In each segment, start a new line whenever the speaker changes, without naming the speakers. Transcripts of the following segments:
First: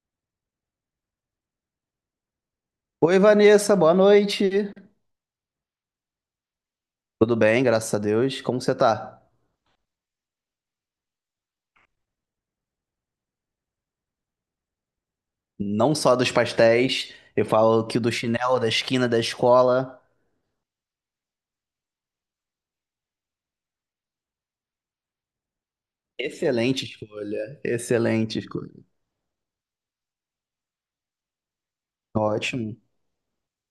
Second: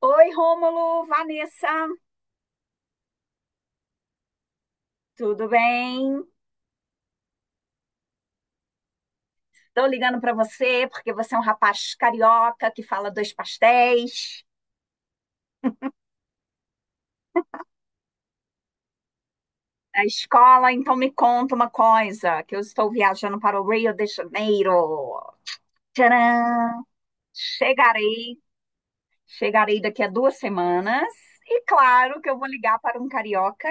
Oi, Rômulo, Vanessa,
Oi, Vanessa, boa noite.
tudo bem?
Tudo bem, graças a Deus. Como você tá?
Estou ligando para você porque você é um rapaz carioca que fala dois pastéis
Não só dos pastéis, eu falo que do chinelo da esquina da escola.
na escola, então me conta uma coisa, que eu estou viajando para o Rio de Janeiro.
Excelente
Tcharam!
escolha,
Chegarei,
excelente escolha.
chegarei daqui a 2 semanas e claro que eu vou
Ótimo.
ligar para um carioca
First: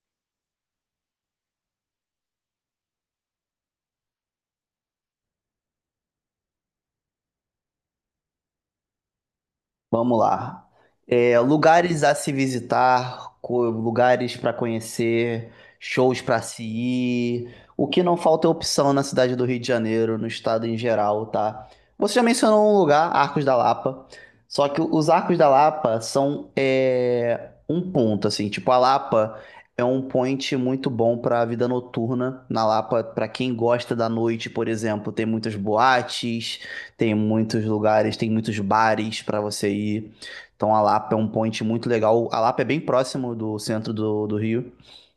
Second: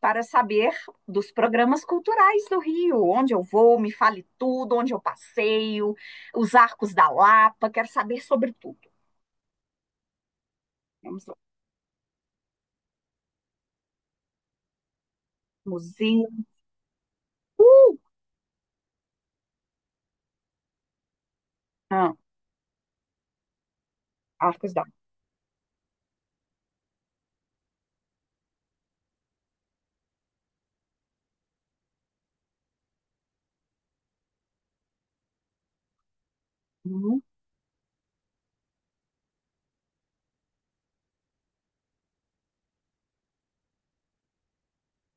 para saber dos programas culturais do Rio, onde eu vou, me fale tudo, onde eu passeio, os arcos da Lapa, quero saber sobre tudo.
Vamos lá.
Vamos lá.
É, lugares a se visitar, lugares para conhecer, shows
Museu.
para se ir. O
Uh!
que não falta é opção na cidade do Rio de Janeiro, no estado em geral, tá?
Ah,
Você já mencionou um lugar, Arcos da Lapa. Só
Arcos
que
da.
os Arcos da Lapa são um ponto, assim. Tipo, a Lapa é um point muito bom para a vida noturna. Na Lapa, para quem gosta da noite, por exemplo, tem muitas boates. Tem
Uhum,
muitos lugares, tem muitos bares para você ir. Então a Lapa é um point muito legal. A Lapa é bem próximo do centro do Rio.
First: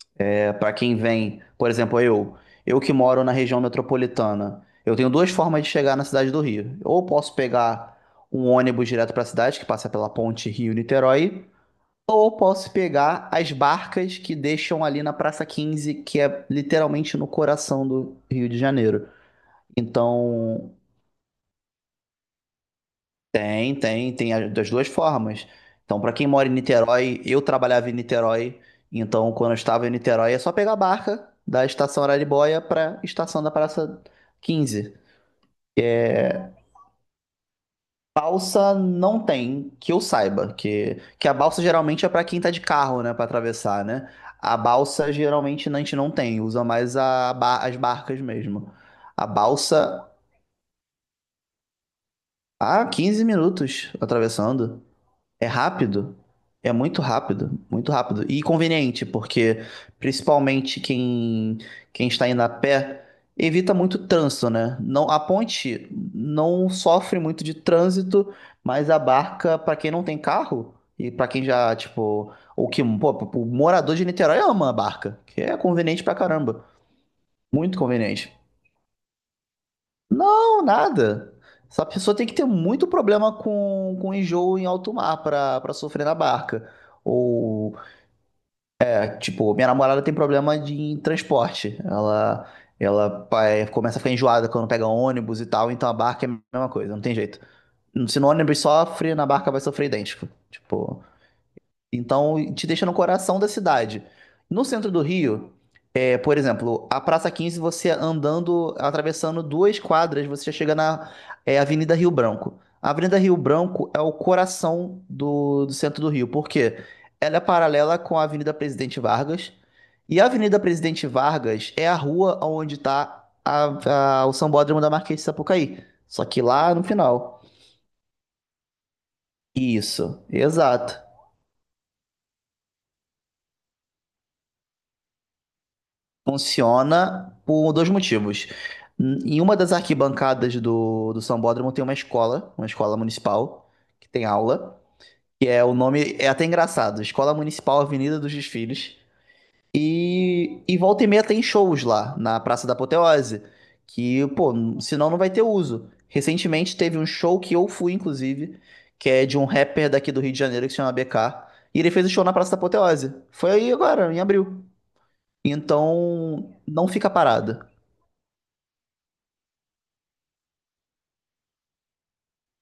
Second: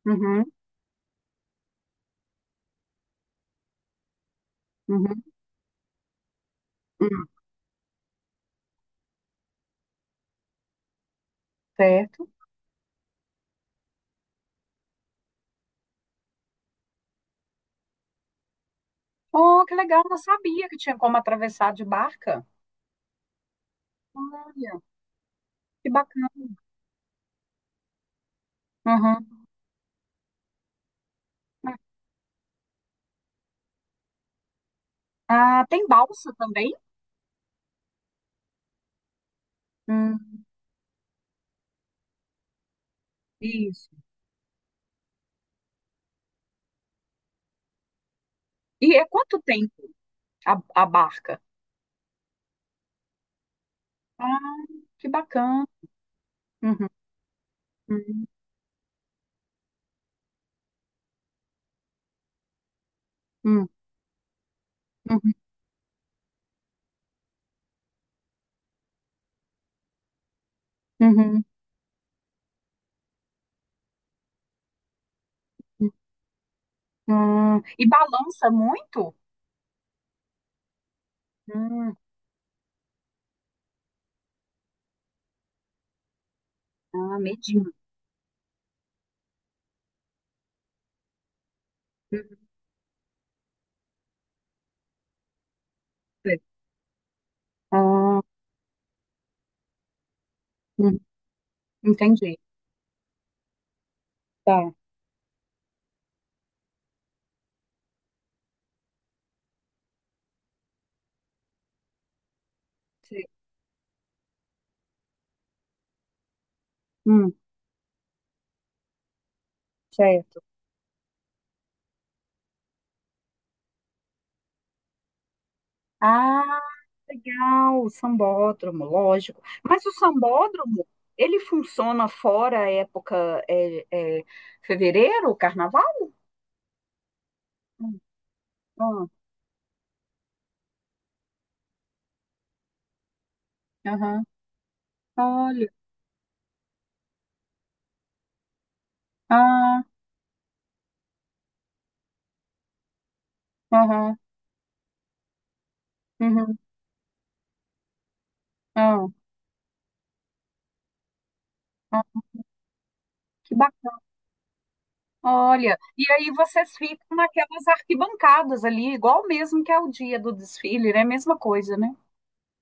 uhum,
É, para quem vem, por exemplo, eu que moro na região metropolitana, eu tenho
uhum,
duas formas de chegar na cidade do Rio. Ou
uhum.
posso pegar um ônibus direto para a cidade, que passa pela ponte Rio-Niterói,
Certo.
ou posso pegar as barcas que deixam ali na Praça Quinze, que é literalmente no coração do Rio de Janeiro.
Oh, que legal, não sabia
Então,
que tinha como atravessar de barca.
tem das
Olha,
duas formas.
que
Então, para quem
bacana.
mora em Niterói, eu trabalhava em Niterói,
Uhum.
então quando eu estava em Niterói é só pegar a barca da estação Araribóia para estação da Praça Quinze.
Ah, tem balsa também?
Balsa não tem, que eu
Hum,
saiba, que a balsa geralmente é para quem tá de carro, né, para atravessar,
isso.
né? A balsa geralmente a gente não tem, usa mais as barcas mesmo.
E é
A
quanto tempo
balsa,
a, a barca?
ah, 15 minutos
Ah,
atravessando.
que
É
bacana.
rápido, é
Uhum,
muito rápido, muito rápido.
uhum,
E conveniente, porque principalmente quem está indo a pé
uhum,
evita muito trânsito, né? Não, a
uhum,
ponte não sofre muito de trânsito, mas a barca, para quem não tem carro, e para
uhum.
quem já, tipo, ou que, pô, o morador de Niterói ama a barca, que é
Hum,
conveniente pra caramba. Muito
E
conveniente.
balança muito?
Não, nada. Essa
Hum,
pessoa tem que ter muito problema com enjoo em alto mar pra para sofrer na barca.
ah, medinho.
Ou, é, tipo, minha namorada tem problema de em transporte.
Uhum,
Ela começa a ficar enjoada quando pega ônibus e tal, então a barca é a
sei.
mesma coisa, não tem jeito.
Ah,
Se no ônibus sofre, na barca vai sofrer idêntico.
uhum,
Tipo,
entendi.
então, te deixa no coração da cidade. No
Tá.
centro do Rio, é, por exemplo, a Praça Quinze. Você andando, atravessando duas quadras, você já chega na Avenida Rio Branco. A Avenida
Sei.
Rio Branco é o coração do centro do Rio, porque
Hum.
ela é paralela com a Avenida Presidente Vargas. E a
Certo.
Avenida Presidente Vargas é a rua onde está o Sambódromo da Marquês de Sapucaí. Só que
Ah,
lá no final.
legal, o sambódromo, lógico. Mas o
Isso,
sambódromo,
exato.
ele funciona fora a época é, fevereiro, carnaval?
Funciona por dois
Hum,
motivos.
hum,
Em uma das arquibancadas do Sambódromo tem uma escola municipal, que
Aham.
tem aula, que é
Olha.
o nome, é até engraçado, Escola Municipal Avenida dos Desfiles.
Ah,
E volta e meia tem shows lá, na Praça da Apoteose,
aham.
que, pô, senão não vai ter uso.
Uhum,
Recentemente teve um show que eu fui, inclusive,
ah,
que é de um rapper daqui do Rio de Janeiro que se chama BK, e ele
ah,
fez o show na Praça da Apoteose. Foi
que
aí
bacana.
agora, em abril.
Olha, e aí
Então,
vocês
não fica
ficam
parado.
naquelas arquibancadas ali, igual mesmo que é o dia do desfile, né? Mesma coisa, né?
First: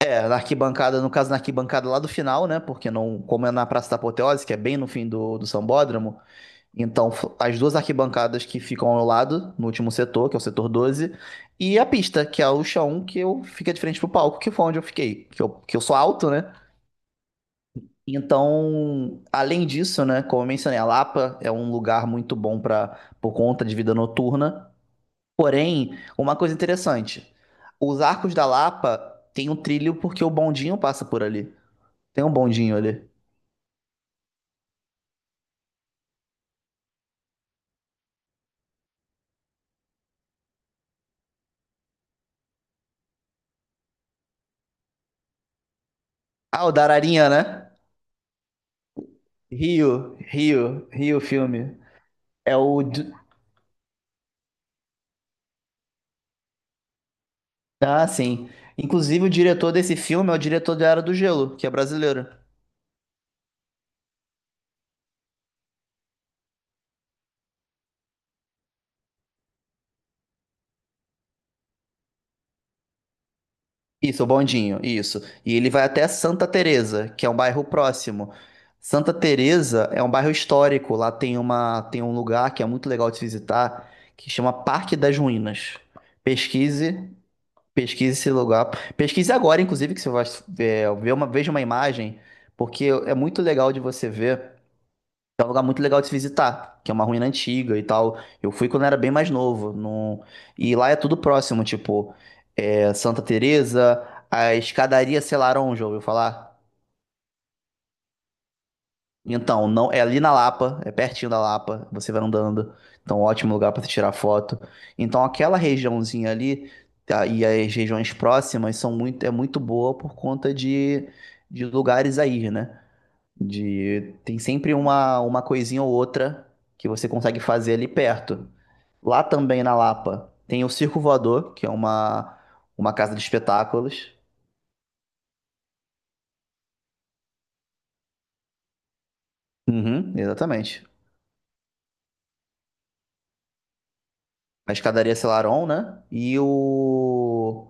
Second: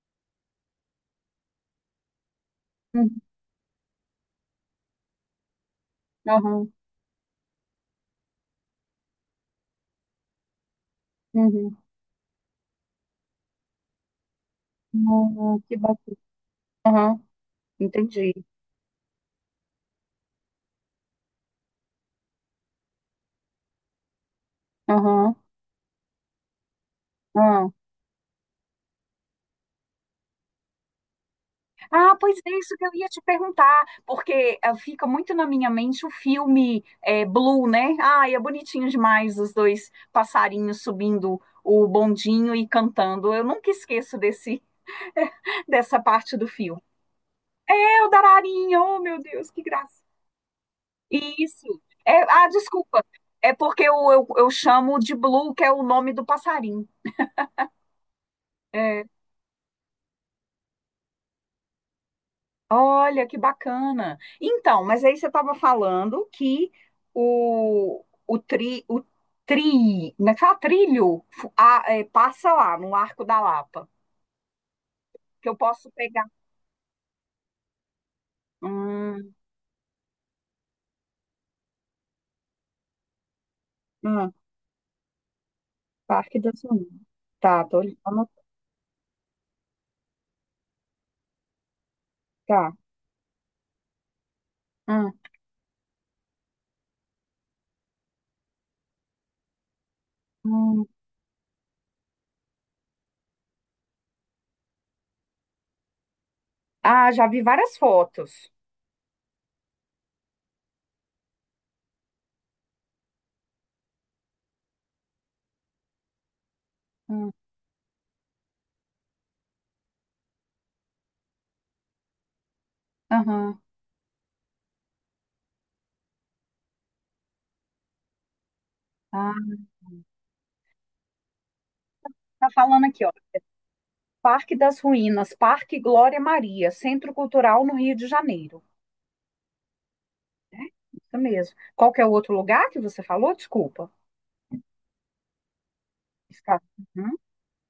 É, na arquibancada, no caso, na arquibancada lá do final, né? Porque
Uhum,
não, como é na Praça da Apoteose, que é bem no fim do Sambódromo,
aham,
então as duas arquibancadas que ficam ao lado, no último setor, que é o setor 12,
uhum,
e a pista, que é o chão, que eu fica de frente pro palco, que foi onde eu fiquei, que eu,
uhum,
que
que
eu sou
bacana.
alto, né?
Aham, entendi.
Então, além disso, né, como eu mencionei, a Lapa é um lugar muito bom para por conta de vida noturna.
Aham,
Porém, uma coisa interessante,
ah.
os arcos da Lapa tem um trilho porque o bondinho passa por ali.
Ah,
Tem um
pois é isso
bondinho
que eu
ali.
ia te perguntar, porque fica muito na minha mente o filme Blue, né? Ai, é bonitinho demais os dois passarinhos subindo o bondinho e cantando. Eu nunca esqueço desse dessa parte do
Ah, o
filme.
da Ararinha, né?
É o Dararinho, oh meu Deus, que graça.
Rio, Rio, Rio
Isso.
filme.
É, ah,
É o.
desculpa. É porque eu chamo de Blue, que é o nome do passarinho.
Ah, sim.
É,
Inclusive, o diretor desse filme é o diretor da Era do Gelo, que é brasileiro.
olha, que bacana. Então, mas aí você estava falando que o como é que fala? Trilho, passa lá no Arco da Lapa,
Isso, o Bondinho, isso.
que eu
E ele vai
posso
até
pegar.
Santa Teresa, que é um bairro próximo. Santa
Hum,
Teresa é um bairro histórico. Lá tem uma, tem um lugar que é muito legal de se visitar, que
hum,
chama Parque das Ruínas.
Parque das Unidas.
Pesquise.
Tá, tô
Pesquise esse
anotando.
lugar. Pesquise agora, inclusive, que você vai veja uma imagem,
Tá.
porque é muito legal de você ver.
Hum,
É um lugar muito legal de se visitar, que é uma ruína antiga e tal. Eu fui quando era bem mais novo. Não... E
hum.
lá é tudo próximo, tipo, Santa Teresa, a escadaria Selarón, já ouviu falar?
Ah, já vi várias fotos.
Então, não, é ali na Lapa, é pertinho da Lapa, você vai andando. Então, ótimo lugar para tirar foto. Então, aquela regiãozinha ali tá,
Hum,
e as regiões próximas são muito, é muito boa por conta de lugares aí, né?
aham.
De, tem sempre uma coisinha ou outra que você consegue fazer ali perto. Lá
Ah,
também na Lapa tem o Circo Voador, que é uma,
tá falando
uma
aqui, ó.
casa de espetáculos.
Parque das Ruínas, Parque Glória Maria, Centro Cultural no Rio de Janeiro.
Uhum, exatamente.
Isso mesmo. Qual que é o outro lugar que você falou? Desculpa.
A escadaria Selarón, né? E
Escada. Uhum,
o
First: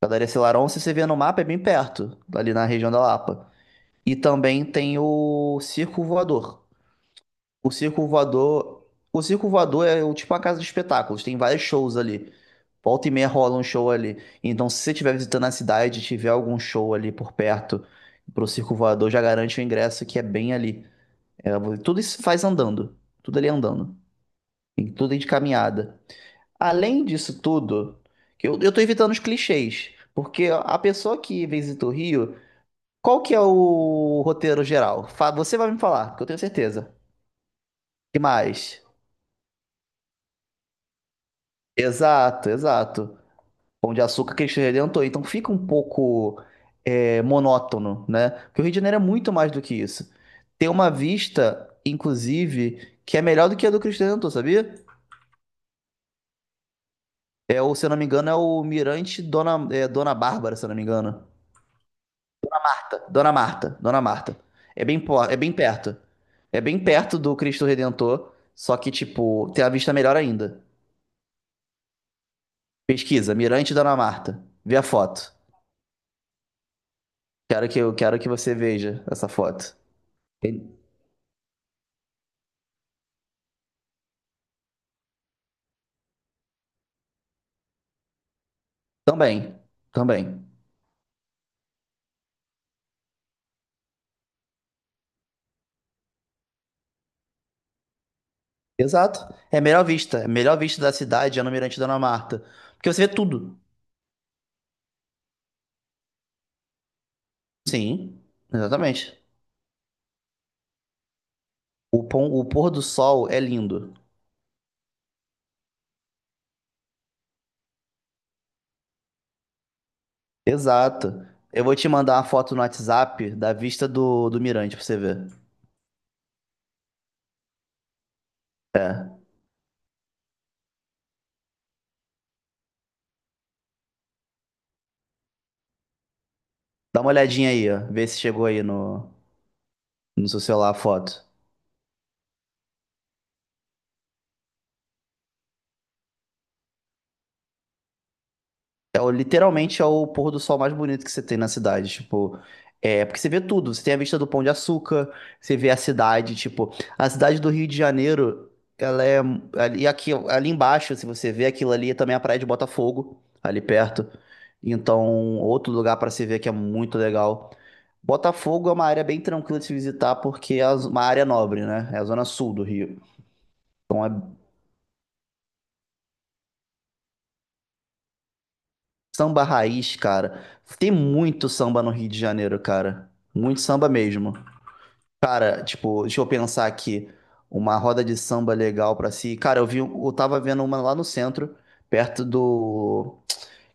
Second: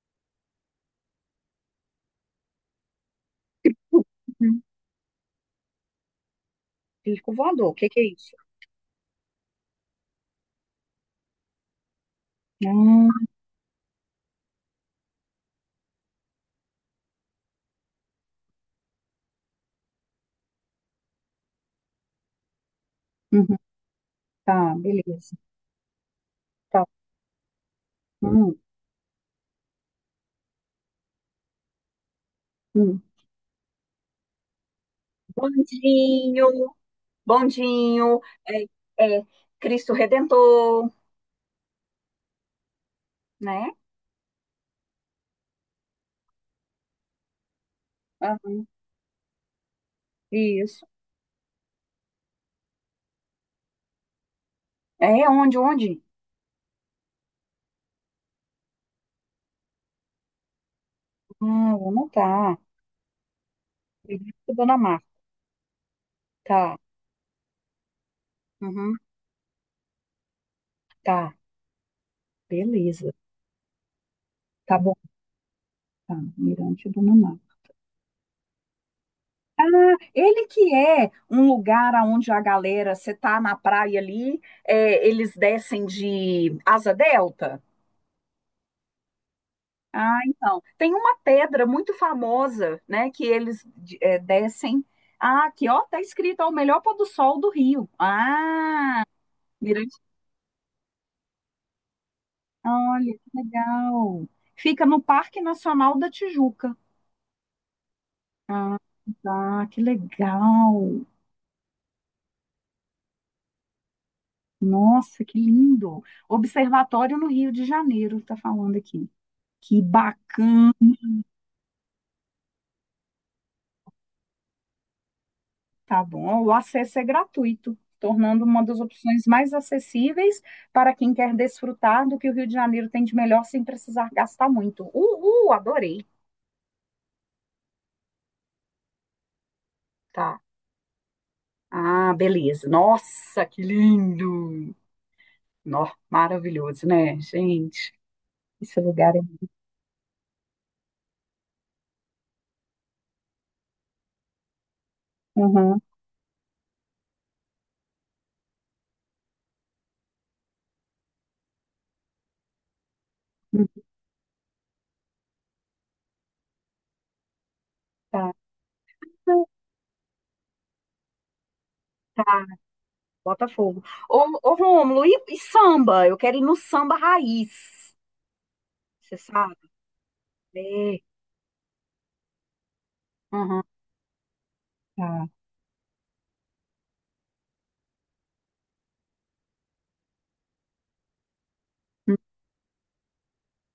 Padaria Selarón, se você vê no mapa, é bem perto, ali na região da Lapa. E
uhum.
também tem o Circo Voador.
Circo voador.
O
O que que é
Circo
isso?
Voador, o Circo Voador é o- tipo uma casa de espetáculos, tem vários shows ali. Volta e
Ah,
meia rola um show ali. Então, se você estiver visitando a cidade e tiver algum show ali por perto pro Circo Voador, já garante o ingresso que é bem ali. É, vo- tudo isso faz andando. Tudo ali
uhum.
andando.
Tá,
Tem tudo aí de
beleza.
caminhada.
Tá.
Além disso tudo, que
Hum,
eu tô evitando os clichês. Porque a pessoa que visita o Rio,
hum.
qual que é o roteiro geral? Fa- Você vai me falar, que eu tenho
Bondinho,
certeza. Que
bondinho, é,
mais?
é, Cristo Redentor,
Exato, exato.
né?
Pão de Açúcar, Cristo Redentor. Então fica um pouco é, monótono, né?
Ah,
Porque o Rio de Janeiro é muito mais do que isso. Tem
isso.
uma vista, inclusive, que é melhor do que a do Cristo Redentor, sabia?
É onde, onde?
É, ou, se eu não me engano, é o Mirante Dona, Dona Bárbara, se eu não me engano.
Ah, vou anotar.
Dona Marta, Dona Marta.
Mirante Dona
É bem,
Marta.
é bem perto. É
Tá.
bem perto do Cristo Redentor, só que,
Uhum.
tipo, tem a vista melhor ainda.
Tá. Beleza.
Pesquisa, Mirante Dona Marta. Vê
Tá
a
bom.
foto.
Tá. Mirante Dona Marta.
Quero que, eu quero que você veja essa
Ah,
foto.
ele
Ele-
que é um lugar onde a galera, você tá na praia ali, eles descem de asa delta.
Também,
Ah,
também.
então. Tem uma pedra muito famosa, né, que eles descem. Ah, aqui, ó, tá escrito, ó, o melhor pôr do sol do Rio. Ah,
Exato. É a melhor
Mirante.
vista. É a melhor vista da cidade é no Mirante Dona Marta. Porque você
Olha,
vê
que
tudo.
legal. Fica no Parque Nacional da Tijuca.
Sim,
Ah,
exatamente.
tá, que legal.
O pôr do sol é lindo.
Nossa, que lindo. Observatório no Rio de Janeiro, tá falando aqui. Que bacana,
Exato. Eu vou te mandar uma foto no WhatsApp da vista do Mirante pra você ver.
tá bom? O acesso é gratuito, tornando uma das opções
É.
mais acessíveis para quem quer desfrutar do que o Rio de Janeiro tem de melhor sem precisar gastar muito. Uhul, adorei.
Dá uma olhadinha aí, ó. Vê se chegou aí no
Tá.
seu celular a foto.
Ah, beleza. Nossa, que lindo. Nó, maravilhoso, né, gente? Esse
É, o-
lugar é.
literalmente é o pôr do sol mais bonito que você tem na cidade, tipo, é, porque você vê tudo, você tem a vista do Pão de Açúcar, você vê a
Uhum.
cidade, tipo, a cidade do Rio de Janeiro, ela é, e aqui, ali embaixo, se você vê aquilo ali, é também a Praia de Botafogo, ali perto, então, outro lugar pra se ver que é muito legal.
Tá.
Botafogo é uma área bem tranquila de se visitar, porque é uma área nobre, né, é a zona
Tá,
sul do Rio,
Botafogo.
então é
Ô, ô Rômulo, e samba? Eu quero ir no samba raiz. Você
samba
sabe?
raiz, cara, tem
É.
muito samba no Rio de Janeiro, cara, muito
Uhum.
samba mesmo.
Tá.
Cara, tipo, deixa eu pensar aqui. Uma roda de samba legal pra si. Cara, eu tava vendo uma lá no centro, perto do.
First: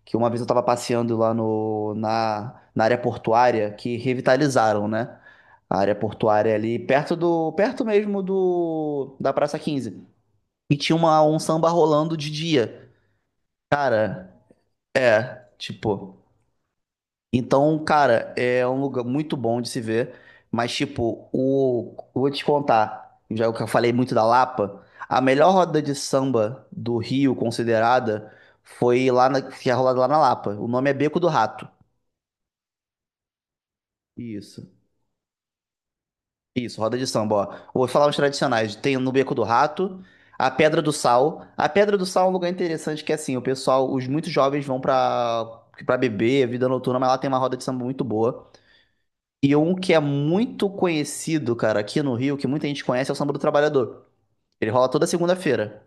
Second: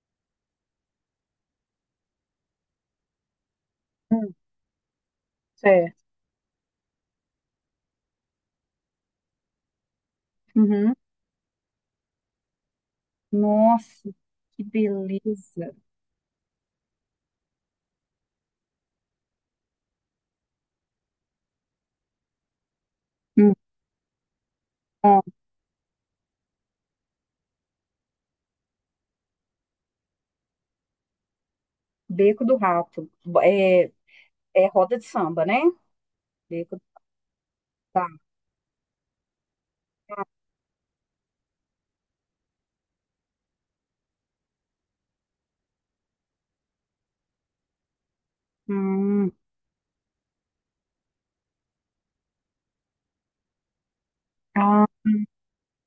Que uma vez eu tava passeando lá no, na, na área portuária, que
Hum,
revitalizaram, né? A área
certo.
portuária ali, perto mesmo do, da Praça Quinze. E
Uhum.
tinha um samba rolando de dia.
Nossa,
Cara,
que
é,
beleza.
tipo. Então, cara, é um lugar muito bom de se ver, mas tipo, o eu vou te contar, já
Hum,
que eu falei muito da Lapa,
ó,
a melhor roda de samba do Rio considerada foi lá que é rolada lá na Lapa. O nome é Beco do Rato.
Beco do Rato. É, é
Isso.
roda de samba, né? Beco
Isso,
do
roda de samba, ó. Vou falar os
Rato.
tradicionais. Tem no Beco do Rato, a Pedra do Sal. A Pedra do Sal é um lugar interessante que assim, o pessoal, os muitos jovens vão pra para beber, vida noturna, mas lá tem uma roda de samba muito boa.
Hum,
E um que é muito conhecido, cara, aqui no Rio, que muita gente conhece, é o Samba do Trabalhador. Ele
ah,
rola toda segunda-feira.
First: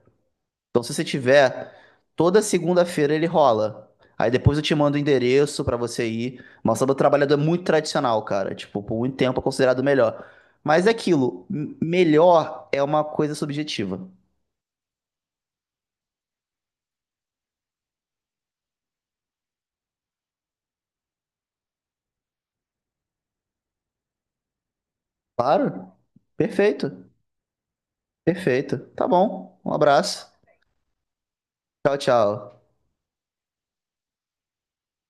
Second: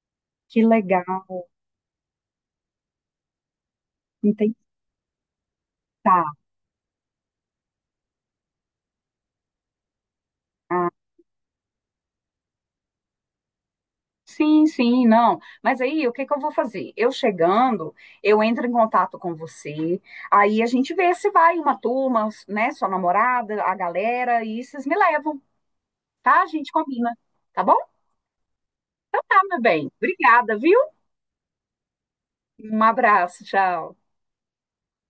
que
Então, se você
legal.
tiver, toda segunda-feira ele rola. Aí
Entendi.
depois eu te mando o endereço pra você
Tá.
ir. Mas o Samba do Trabalhador é muito tradicional, cara. Tipo, por muito tempo é considerado o melhor. Mas
Ah,
é aquilo, melhor é uma coisa subjetiva.
sim, sim, não. Mas aí, o que que eu vou fazer? Eu chegando, eu entro em contato com você, aí a gente vê se vai uma turma, né? Sua namorada, a galera, e vocês me levam,
Claro?
tá? A gente
Perfeito.
combina. Tá bom?
Perfeito. Tá
Tá,
bom.
meu
Um
bem.
abraço.
Obrigada, viu?
Tchau, tchau.
Um abraço, tchau.